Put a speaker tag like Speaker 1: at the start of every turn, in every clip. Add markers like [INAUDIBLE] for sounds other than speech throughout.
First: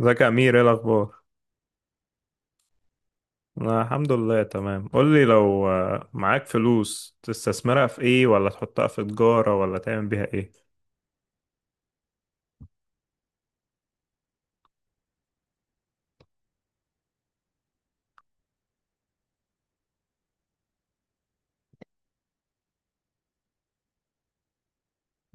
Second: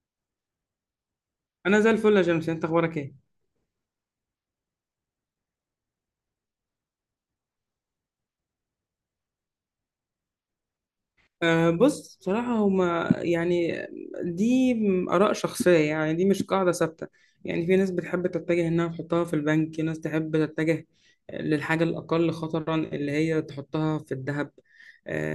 Speaker 1: ازيك يا امير؟ ايه الاخبار؟
Speaker 2: انا زي الفل يا جيمس، انت اخبارك ايه؟
Speaker 1: انا الحمد لله تمام. قول لي لو معاك فلوس تستثمرها في ايه، ولا تحطها في تجارة، ولا تعمل بيها ايه؟
Speaker 2: بص بصراحة هما يعني دي آراء شخصية. يعني دي مش قاعدة ثابتة. يعني في ناس بتحب تتجه إنها تحطها في البنك، في ناس تحب تتجه للحاجة الأقل خطرا اللي هي تحطها في الذهب.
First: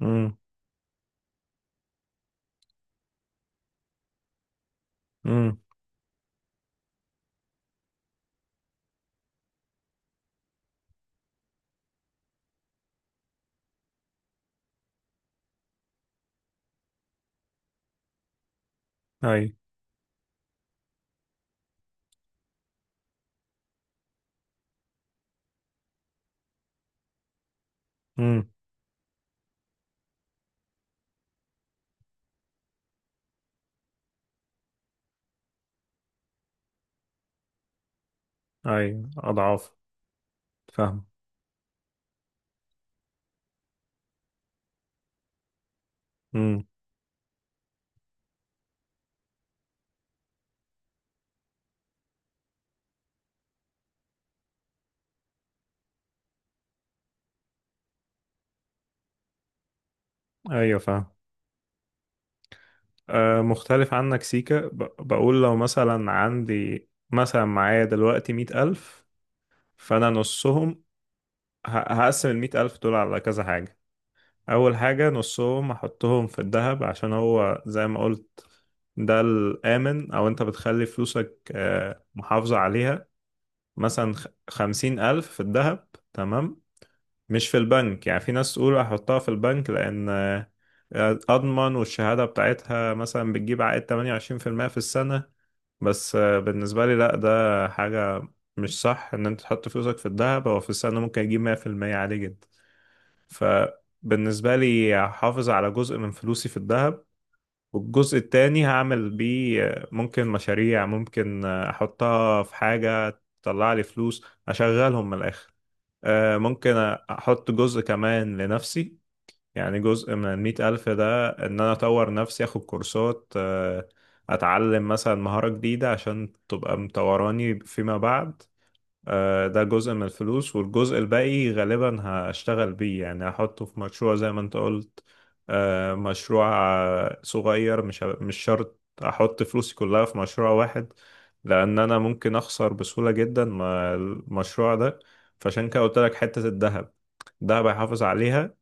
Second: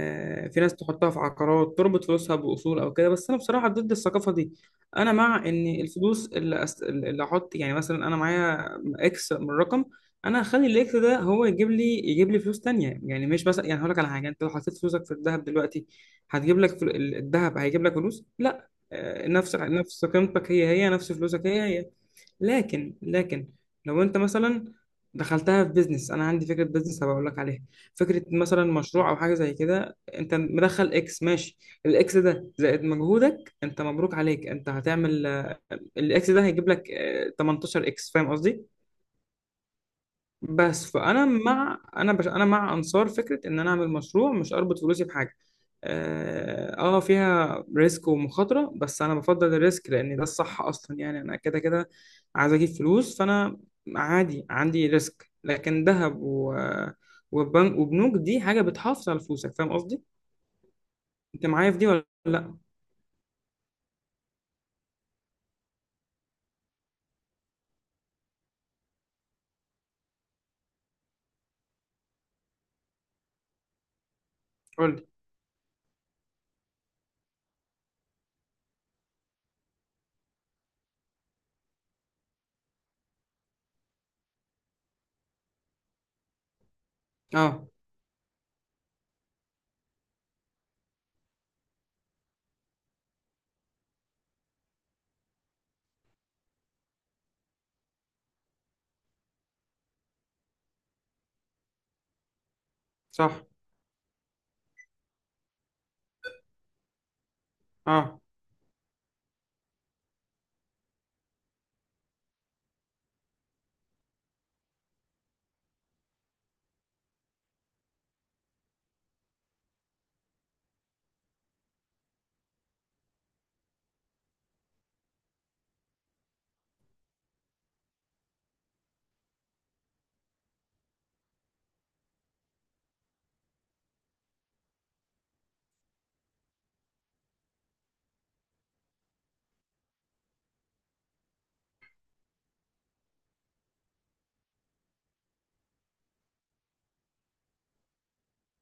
Speaker 1: امم.
Speaker 2: في ناس تحطها في عقارات تربط فلوسها بأصول أو كده، بس أنا بصراحة ضد الثقافة دي. أنا مع
Speaker 1: امم.
Speaker 2: إن الفلوس اللي أحط يعني، مثلا أنا معايا إكس من رقم. انا هخلي الاكس ده هو يجيب لي فلوس تانية. يعني مش مثلا، يعني هقول لك على حاجه. انت لو حطيت فلوسك في الذهب دلوقتي هتجيب لك الذهب هيجيب لك فلوس، لا،
Speaker 1: اي.
Speaker 2: نفس قيمتك، هي هي نفس فلوسك هي هي. لكن لو انت مثلا دخلتها في بيزنس، انا عندي فكره بيزنس هبقول لك عليها. فكره
Speaker 1: امم.
Speaker 2: مثلا مشروع او حاجه زي كده. انت مدخل اكس ماشي، الاكس ده زائد مجهودك انت، مبروك عليك، انت هتعمل، الاكس ده هيجيب لك 18 اكس، فاهم قصدي؟
Speaker 1: اي، اضعاف.
Speaker 2: بس
Speaker 1: فاهم.
Speaker 2: فانا مع انا مع انصار فكره ان انا اعمل مشروع، مش اربط فلوسي بحاجه.
Speaker 1: امم.
Speaker 2: اه، فيها ريسك ومخاطره، بس انا بفضل الريسك لان ده الصح اصلا. يعني انا كده كده عايز اجيب فلوس. فانا عادي عندي ريسك، لكن وبنك وبنوك دي حاجه بتحافظ على فلوسك، فاهم قصدي؟
Speaker 1: ايوه، فاهم.
Speaker 2: انت معايا في دي ولا لا؟
Speaker 1: أه، مختلف عنك سيكا. بقول لو مثلا عندي، مثلا معايا دلوقتي مئة ألف. فأنا نصهم، هقسم المئة ألف دول على كذا حاجة. اول
Speaker 2: قول لي.
Speaker 1: حاجة نصهم احطهم في الذهب، عشان هو زي ما قلت، ده الامن، او انت بتخلي فلوسك محافظة عليها. مثلا خمسين الف في الذهب. تمام، مش في
Speaker 2: اه،
Speaker 1: البنك. يعني في ناس تقول احطها في البنك لان اضمن، والشهادة بتاعتها مثلا بتجيب عائد 28% في المية في السنة. بس بالنسبة لي لا، ده حاجة مش صح. ان انت تحط فلوسك في الذهب، هو في السنة ممكن يجيب 100% عادي جدا.
Speaker 2: صح،
Speaker 1: فبالنسبة لي هحافظ على جزء من فلوسي في الذهب، والجزء
Speaker 2: اه،
Speaker 1: التاني هعمل بيه ممكن مشاريع، ممكن أحطها في حاجة تطلع لي فلوس أشغلهم من الآخر. ممكن أحط جزء كمان لنفسي، يعني جزء من المئة ألف ده إن أنا أطور نفسي، أخد كورسات، أتعلم مثلا مهارة جديدة عشان تبقى مطوراني فيما بعد. ده جزء من الفلوس، والجزء الباقي غالبا هشتغل بيه، يعني هحطه في مشروع زي ما انت قلت. مشروع صغير. مش شرط احط فلوسي كلها في مشروع واحد، لان انا ممكن اخسر بسهولة جدا مع المشروع ده. فعشان كده قلت لك حتة الذهب، الذهب هيحافظ عليها.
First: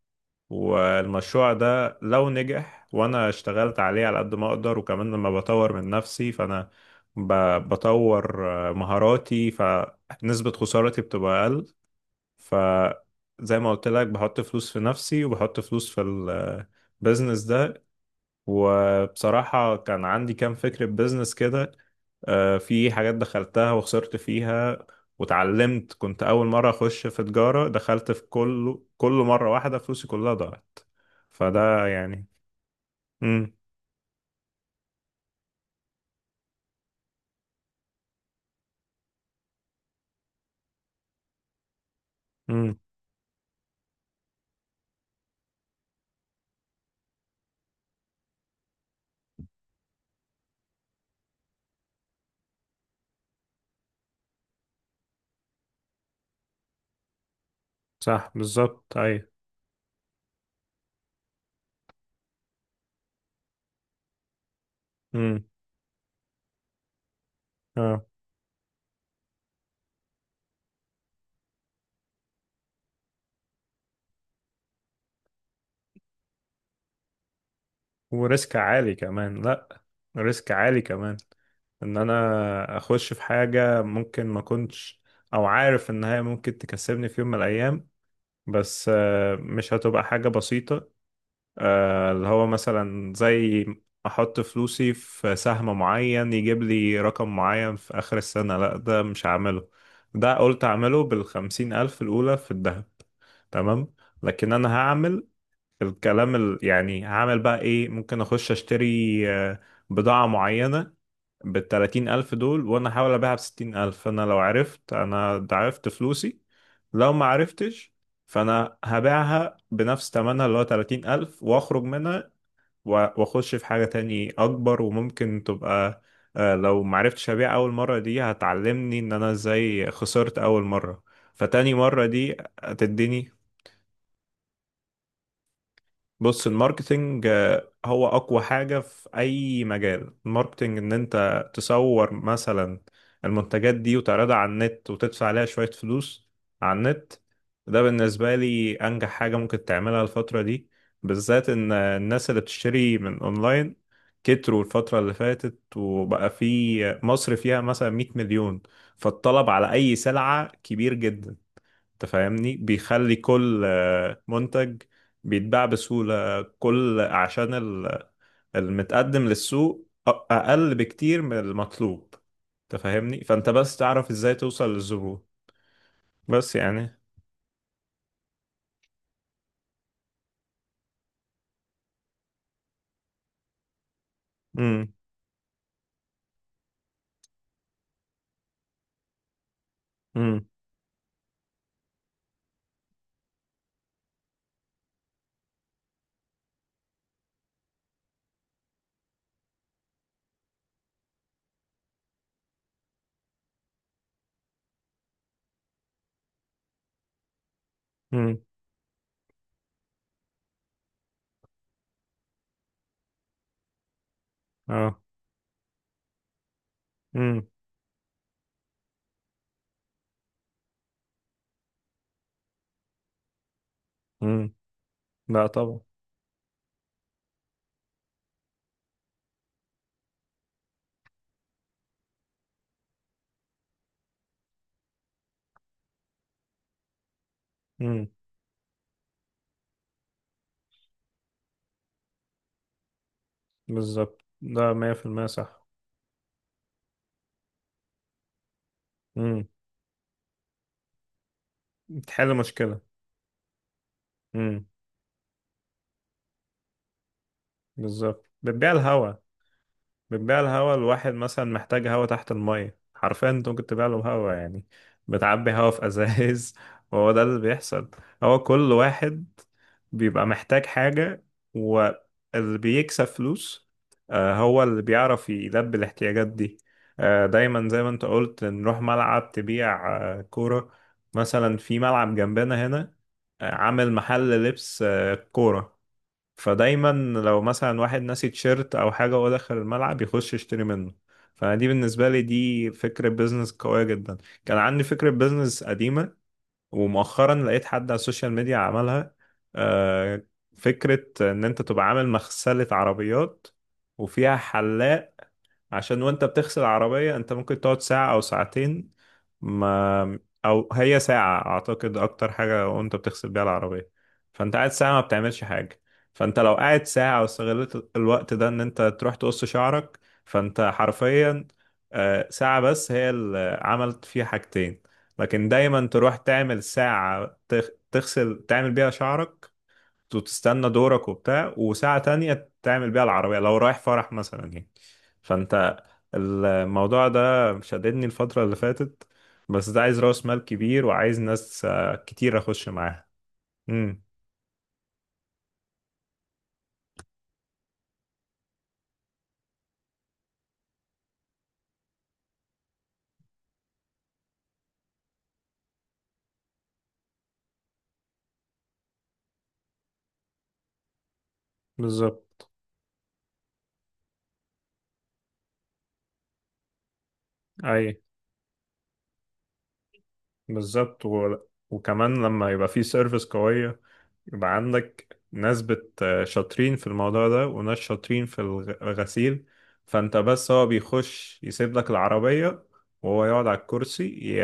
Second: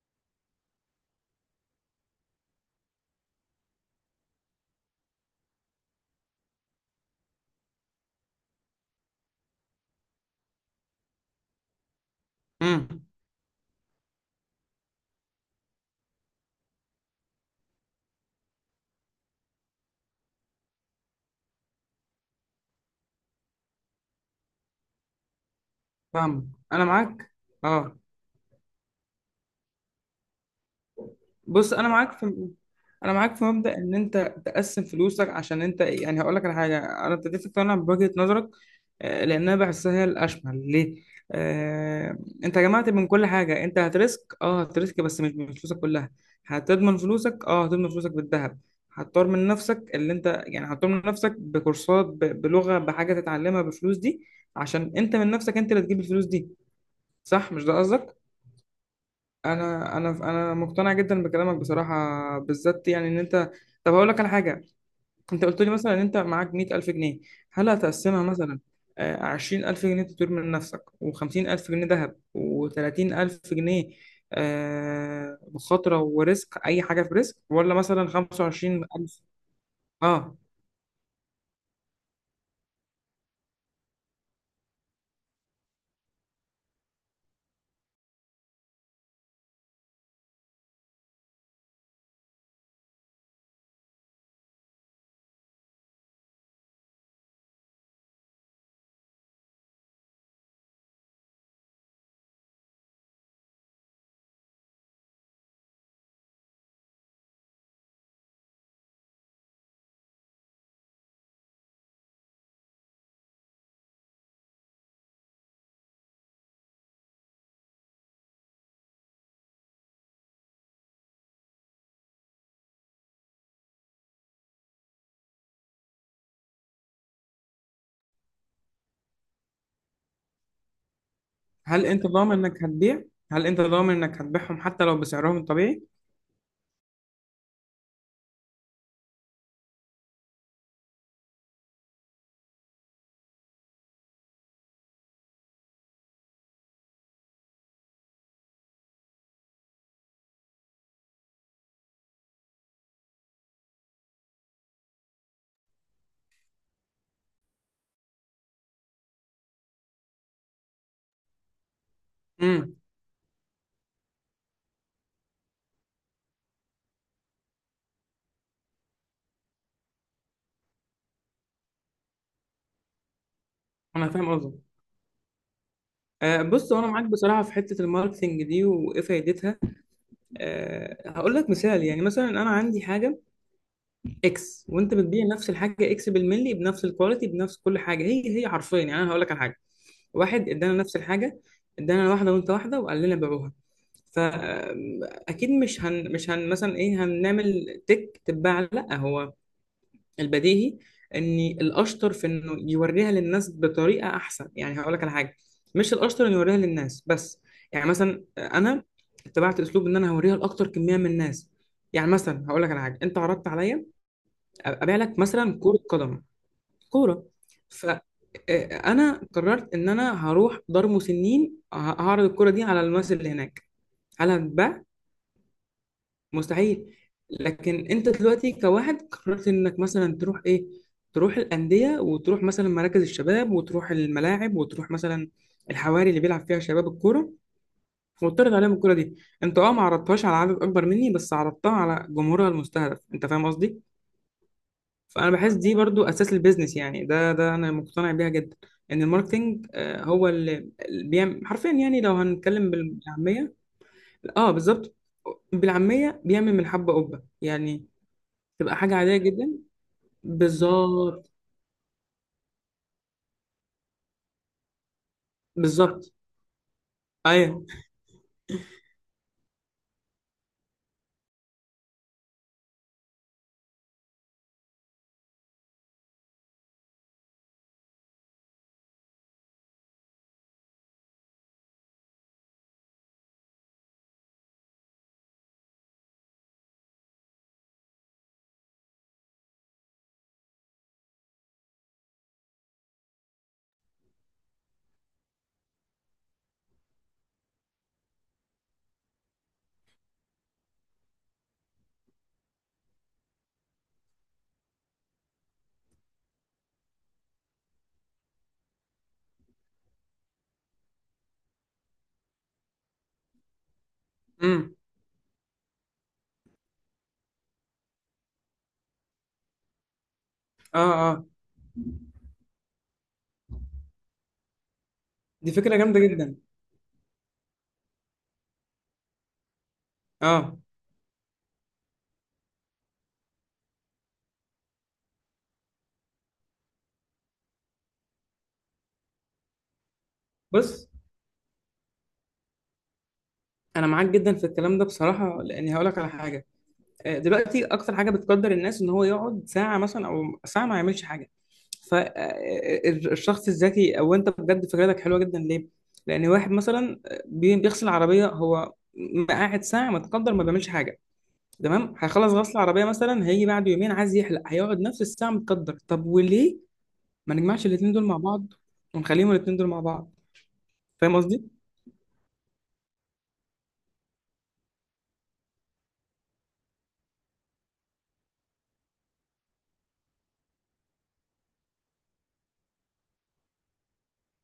Speaker 1: والمشروع ده لو نجح وانا اشتغلت عليه على قد ما اقدر، وكمان لما بطور من نفسي، فانا بطور مهاراتي، فنسبة خسارتي بتبقى اقل.
Speaker 2: امم،
Speaker 1: فزي ما قلت لك، بحط فلوس في نفسي وبحط فلوس في البيزنس ده. وبصراحة كان عندي كام فكرة بيزنس كده، في حاجات دخلتها وخسرت فيها واتعلمت. كنت أول
Speaker 2: فاهم،
Speaker 1: مرة
Speaker 2: انا
Speaker 1: أخش في
Speaker 2: معاك.
Speaker 1: تجارة،
Speaker 2: اه
Speaker 1: دخلت في كل مرة واحدة فلوسي كلها ضاعت.
Speaker 2: بص،
Speaker 1: فده
Speaker 2: انا معاك
Speaker 1: يعني.
Speaker 2: في انا معاك في
Speaker 1: امم.
Speaker 2: مبدأ ان انت تقسم فلوسك. عشان انت يعني، هقول لك على حاجه. انا ابتديت اقتنع بوجهه نظرك، لانها بحسها هي الاشمل ليه. آه، انت
Speaker 1: امم.
Speaker 2: جمعت من كل حاجه. انت هترسك، هترسك، بس مش من فلوسك كلها. هتضمن فلوسك، هتضمن فلوسك بالذهب. هتطور من نفسك اللي انت، يعني هتطور من نفسك بكورسات، بلغه، بحاجه تتعلمها بفلوس دي. عشان انت من نفسك انت اللي تجيب الفلوس دي. صح؟ مش ده قصدك؟
Speaker 1: صح، بالظبط، أيوة.
Speaker 2: انا مقتنع جدا بكلامك بصراحه، بالذات يعني ان انت، طب هقول لك على حاجه.
Speaker 1: امم.
Speaker 2: انت قلت لي مثلا ان انت معاك 100,000 جنيه. هل
Speaker 1: اه.
Speaker 2: هتقسمها مثلا 20,000 جنيه تطور من نفسك، و50000 جنيه ذهب، و30000 جنيه مخاطره وريسك، اي حاجه في ريسك؟ ولا مثلا
Speaker 1: وريسك عالي
Speaker 2: 25000؟
Speaker 1: كمان، لأ.
Speaker 2: اه،
Speaker 1: ريسك عالي كمان. ان انا اخش في حاجة ممكن ما كنتش، او عارف ان هي ممكن تكسبني في يوم من الايام. بس مش هتبقى حاجة بسيطة. اللي هو مثلا زي احط فلوسي في سهم معين يجيب لي رقم معين في اخر السنة، لا، ده مش هعمله. ده قلت اعمله بالخمسين الف الاولى في الذهب. تمام. لكن انا هعمل الكلام يعني هعمل بقى ايه، ممكن اخش اشتري آه، بضاعة معينة بالتلاتين ألف دول، وأنا أحاول أبيعها بستين ألف. فأنا لو عرفت، أنا ضعفت فلوسي. لو ما عرفتش، فأنا هبيعها بنفس تمنها اللي هو 30 ألف، وأخرج منها و- وأخش في حاجة تاني أكبر، وممكن تبقى لو ما عرفتش أبيع أول مرة، دي هتعلمني إن أنا إزاي خسرت أول مرة. فتاني
Speaker 2: هل
Speaker 1: مرة
Speaker 2: انت ضامن
Speaker 1: دي
Speaker 2: انك هتبيع؟
Speaker 1: هتديني.
Speaker 2: هل انت ضامن انك هتبيعهم حتى لو بسعرهم الطبيعي؟
Speaker 1: بص الماركتينج هو أقوى حاجة في أي مجال. الماركتينج إن أنت تصور مثلا المنتجات دي وتعرضها على النت وتدفع عليها شوية فلوس على النت. ده بالنسبة لي أنجح حاجة ممكن تعملها الفترة دي، بالذات إن الناس اللي بتشتري من أونلاين كتروا الفترة اللي فاتت، وبقى في مصر فيها مثلا 100 مليون. فالطلب على أي سلعة كبير جدا. انت فاهمني؟
Speaker 2: امم،
Speaker 1: بيخلي كل منتج بيتباع بسهولة. كل عشان المتقدم للسوق أقل بكتير من المطلوب. انت فاهمني، فانت بس
Speaker 2: انا
Speaker 1: تعرف
Speaker 2: فاهم
Speaker 1: ازاي
Speaker 2: قصدك.
Speaker 1: توصل للزبون. بس
Speaker 2: بص هو انا
Speaker 1: يعني.
Speaker 2: معاك بصراحه في حته الماركتنج دي وايه فايدتها. هقول لك مثال. يعني مثلا انا عندي حاجه اكس،
Speaker 1: امم.
Speaker 2: وانت بتبيع نفس الحاجه اكس بالملي، بنفس الكواليتي، بنفس كل حاجه، هي هي حرفيا. يعني انا هقول لك على حاجه،
Speaker 1: امم.
Speaker 2: واحد ادانا نفس الحاجه، ادانا واحده وانت واحده وقال لنا بيعوها. فاكيد مش هن مثلا ايه هنعمل تك تتباع. لا، هو البديهي ان الاشطر في انه يوريها للناس بطريقه احسن. يعني هقول لك على حاجه، مش الاشطر انه يوريها للناس بس. يعني مثلا
Speaker 1: امم.
Speaker 2: انا اتبعت اسلوب ان انا هوريها لاكتر كميه من الناس. يعني مثلا هقول لك على حاجه، انت عرضت عليا ابيع
Speaker 1: اه.
Speaker 2: لك مثلا كره قدم، كوره.
Speaker 1: امم.
Speaker 2: ف آه، انا قررت ان انا هروح دار مسنين هعرض الكوره دي على الناس اللي هناك. هل
Speaker 1: امم.
Speaker 2: هتتباع؟
Speaker 1: لا طبعا.
Speaker 2: مستحيل. لكن انت دلوقتي كواحد قررت انك مثلا تروح ايه، تروح الانديه، وتروح مثلا مراكز الشباب، وتروح الملاعب، وتروح مثلا الحواري اللي بيلعب فيها شباب الكوره،
Speaker 1: امم.
Speaker 2: وتعرض عليهم الكوره دي. انت اه ما عرضتهاش على عدد اكبر مني، بس عرضتها على جمهورها المستهدف، انت فاهم قصدي؟
Speaker 1: بالظبط، ده 100%
Speaker 2: فانا بحس
Speaker 1: صح.
Speaker 2: دي برضو اساس البيزنس. يعني ده انا مقتنع بيها جدا. ان
Speaker 1: امم.
Speaker 2: الماركتينج، هو اللي بيعمل حرفيا، يعني لو
Speaker 1: بتحل
Speaker 2: هنتكلم
Speaker 1: مشكلة.
Speaker 2: بالعاميه. اه،
Speaker 1: امم.
Speaker 2: بالظبط. بالعاميه بيعمل من الحبه قبه يعني.
Speaker 1: بالظبط، بتبيع
Speaker 2: تبقى حاجة
Speaker 1: الهوا.
Speaker 2: عادية جدا.
Speaker 1: بتبيع الهوا، الواحد
Speaker 2: بالظبط.
Speaker 1: مثلا محتاج هوا تحت المية، حرفيا انت ممكن تبيع له هوا يعني. بتعبي هوا في
Speaker 2: بالظبط.
Speaker 1: ازايز [LAUGHS] وهو ده اللي
Speaker 2: ايوه.
Speaker 1: بيحصل. هو كل واحد بيبقى محتاج حاجة، واللي بيكسب فلوس هو اللي بيعرف يلبي الاحتياجات دي. دايما زي ما انت قلت، نروح ملعب تبيع كورة، مثلا في ملعب جنبنا هنا عامل محل لبس كورة. فدايما لو مثلا واحد ناسي تيشيرت او حاجه وهو داخل الملعب، يخش يشتري منه. فانا دي بالنسبه لي دي فكره بيزنس قويه جدا. كان عندي فكره بيزنس قديمه، ومؤخرا لقيت حد على السوشيال ميديا عملها. آه، فكره ان انت تبقى عامل مغسله عربيات وفيها حلاق، عشان وانت بتغسل العربية انت ممكن تقعد ساعة او ساعتين. ما او هي ساعة اعتقد اكتر حاجة وانت بتغسل بيها العربية. فانت قاعد
Speaker 2: امم.
Speaker 1: ساعة ما بتعملش حاجة. فانت لو قاعد ساعة واستغلت الوقت ده ان انت تروح تقص شعرك، فانت
Speaker 2: اه اه.
Speaker 1: حرفيا ساعة بس هي اللي عملت فيها حاجتين. لكن
Speaker 2: دي فكرة
Speaker 1: دايما
Speaker 2: جامدة
Speaker 1: تروح
Speaker 2: جدا.
Speaker 1: تعمل ساعة تغسل تعمل بيها شعرك،
Speaker 2: اه
Speaker 1: وتستنى دورك وبتاع، وساعة تانية تعمل بيها العربية لو رايح فرح مثلا يعني. فانت الموضوع ده شددني الفترة اللي فاتت، بس ده عايز رأس مال كبير
Speaker 2: بص،
Speaker 1: وعايز ناس كتير أخش معاها.
Speaker 2: انا
Speaker 1: امم.
Speaker 2: معاك جدا في الكلام ده بصراحة، لاني هقول لك على حاجة. دلوقتي اكتر حاجة بتقدر الناس ان هو يقعد ساعة مثلا او ساعة ما يعملش حاجة. فالشخص الذكي، او انت بجد فكرتك حلوة جدا. ليه؟ لان واحد مثلا، بيغسل عربية، هو قاعد ساعة متقدر، ما بيعملش حاجة. تمام، هيخلص
Speaker 1: بالظبط.
Speaker 2: غسل العربية مثلا هيجي بعد يومين عايز يحلق، هيقعد نفس الساعة متقدر. طب وليه ما نجمعش الاتنين
Speaker 1: أي.
Speaker 2: دول مع بعض، ونخليهم الاتنين دول مع بعض؟
Speaker 1: بالظبط
Speaker 2: فاهم قصدي؟
Speaker 1: وكمان لما يبقى في سيرفيس قوية، يبقى عندك ناس شاطرين في الموضوع ده وناس شاطرين في الغسيل. فانت بس هو بيخش يسيب لك العربية، وهو يقعد على الكرسي ي-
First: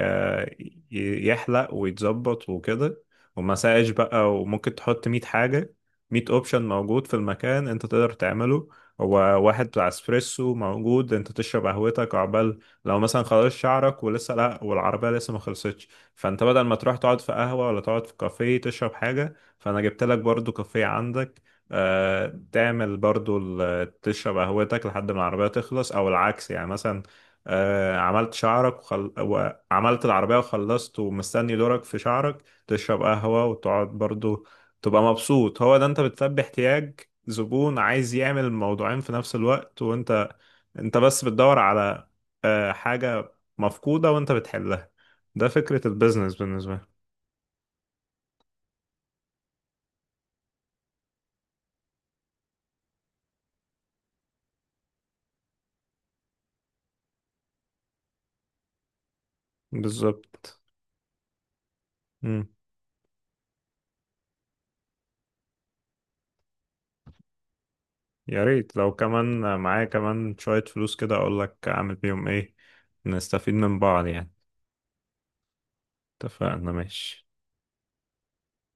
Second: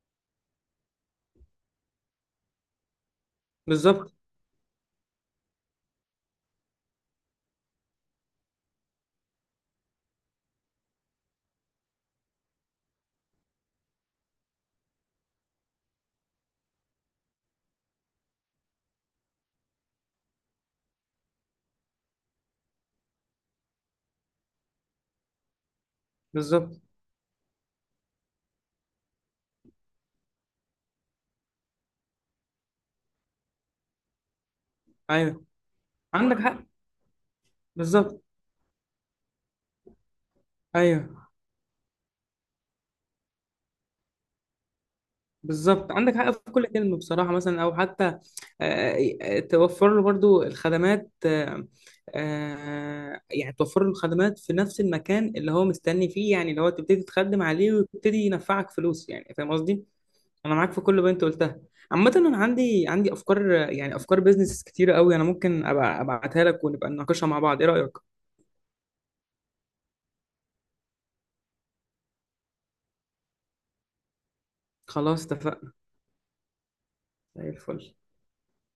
Speaker 1: ي- يحلق ويتظبط وكده، ومساج
Speaker 2: بالظبط.
Speaker 1: بقى، وممكن تحط مية حاجة. مية اوبشن موجود في المكان انت تقدر تعمله. هو واحد بتاع اسبريسو موجود، انت تشرب قهوتك عقبال لو مثلا خلاص شعرك ولسه لا، والعربية لسه ما خلصتش. فانت بدل ما تروح تقعد في قهوة ولا تقعد في كافيه تشرب حاجة، فانا جبت لك برضو كافيه عندك، تعمل برضو تشرب قهوتك لحد ما العربية تخلص، او العكس يعني
Speaker 2: بالظبط.
Speaker 1: مثلا، عملت شعرك وعملت العربية وخلصت ومستني دورك في شعرك، تشرب قهوة وتقعد برضو، تبقى
Speaker 2: ايوه.
Speaker 1: مبسوط. هو ده، انت
Speaker 2: عندك
Speaker 1: بتلبي
Speaker 2: حق.
Speaker 1: احتياج زبون عايز
Speaker 2: بالظبط.
Speaker 1: يعمل الموضوعين في نفس الوقت. وانت بس
Speaker 2: ايوه.
Speaker 1: بتدور على حاجة مفقودة وانت بتحلها. ده فكرة
Speaker 2: بالظبط، عندك حق
Speaker 1: البيزنس
Speaker 2: في كل
Speaker 1: بالنسبة لي.
Speaker 2: كلمه بصراحه. مثلا او حتى، توفر له برضو الخدمات، يعني توفر له الخدمات في نفس المكان اللي هو مستني فيه. يعني اللي هو تبتدي تخدم عليه ويبتدي ينفعك فلوس، يعني فاهم قصدي؟ انا
Speaker 1: بالظبط.
Speaker 2: معاك في كل اللي انت قلتها. عامة أنا عندي أفكار، يعني أفكار بيزنس كتيرة قوي، أنا ممكن أبقى أبعتها لك ونبقى نناقشها مع بعض. إيه رأيك؟
Speaker 1: يا ريت لو كمان معايا كمان شوية فلوس كده أقولك أعمل بيهم إيه، نستفيد من بعض يعني.
Speaker 2: خلاص اتفقنا.
Speaker 1: اتفقنا، ماشي.
Speaker 2: زي الفل.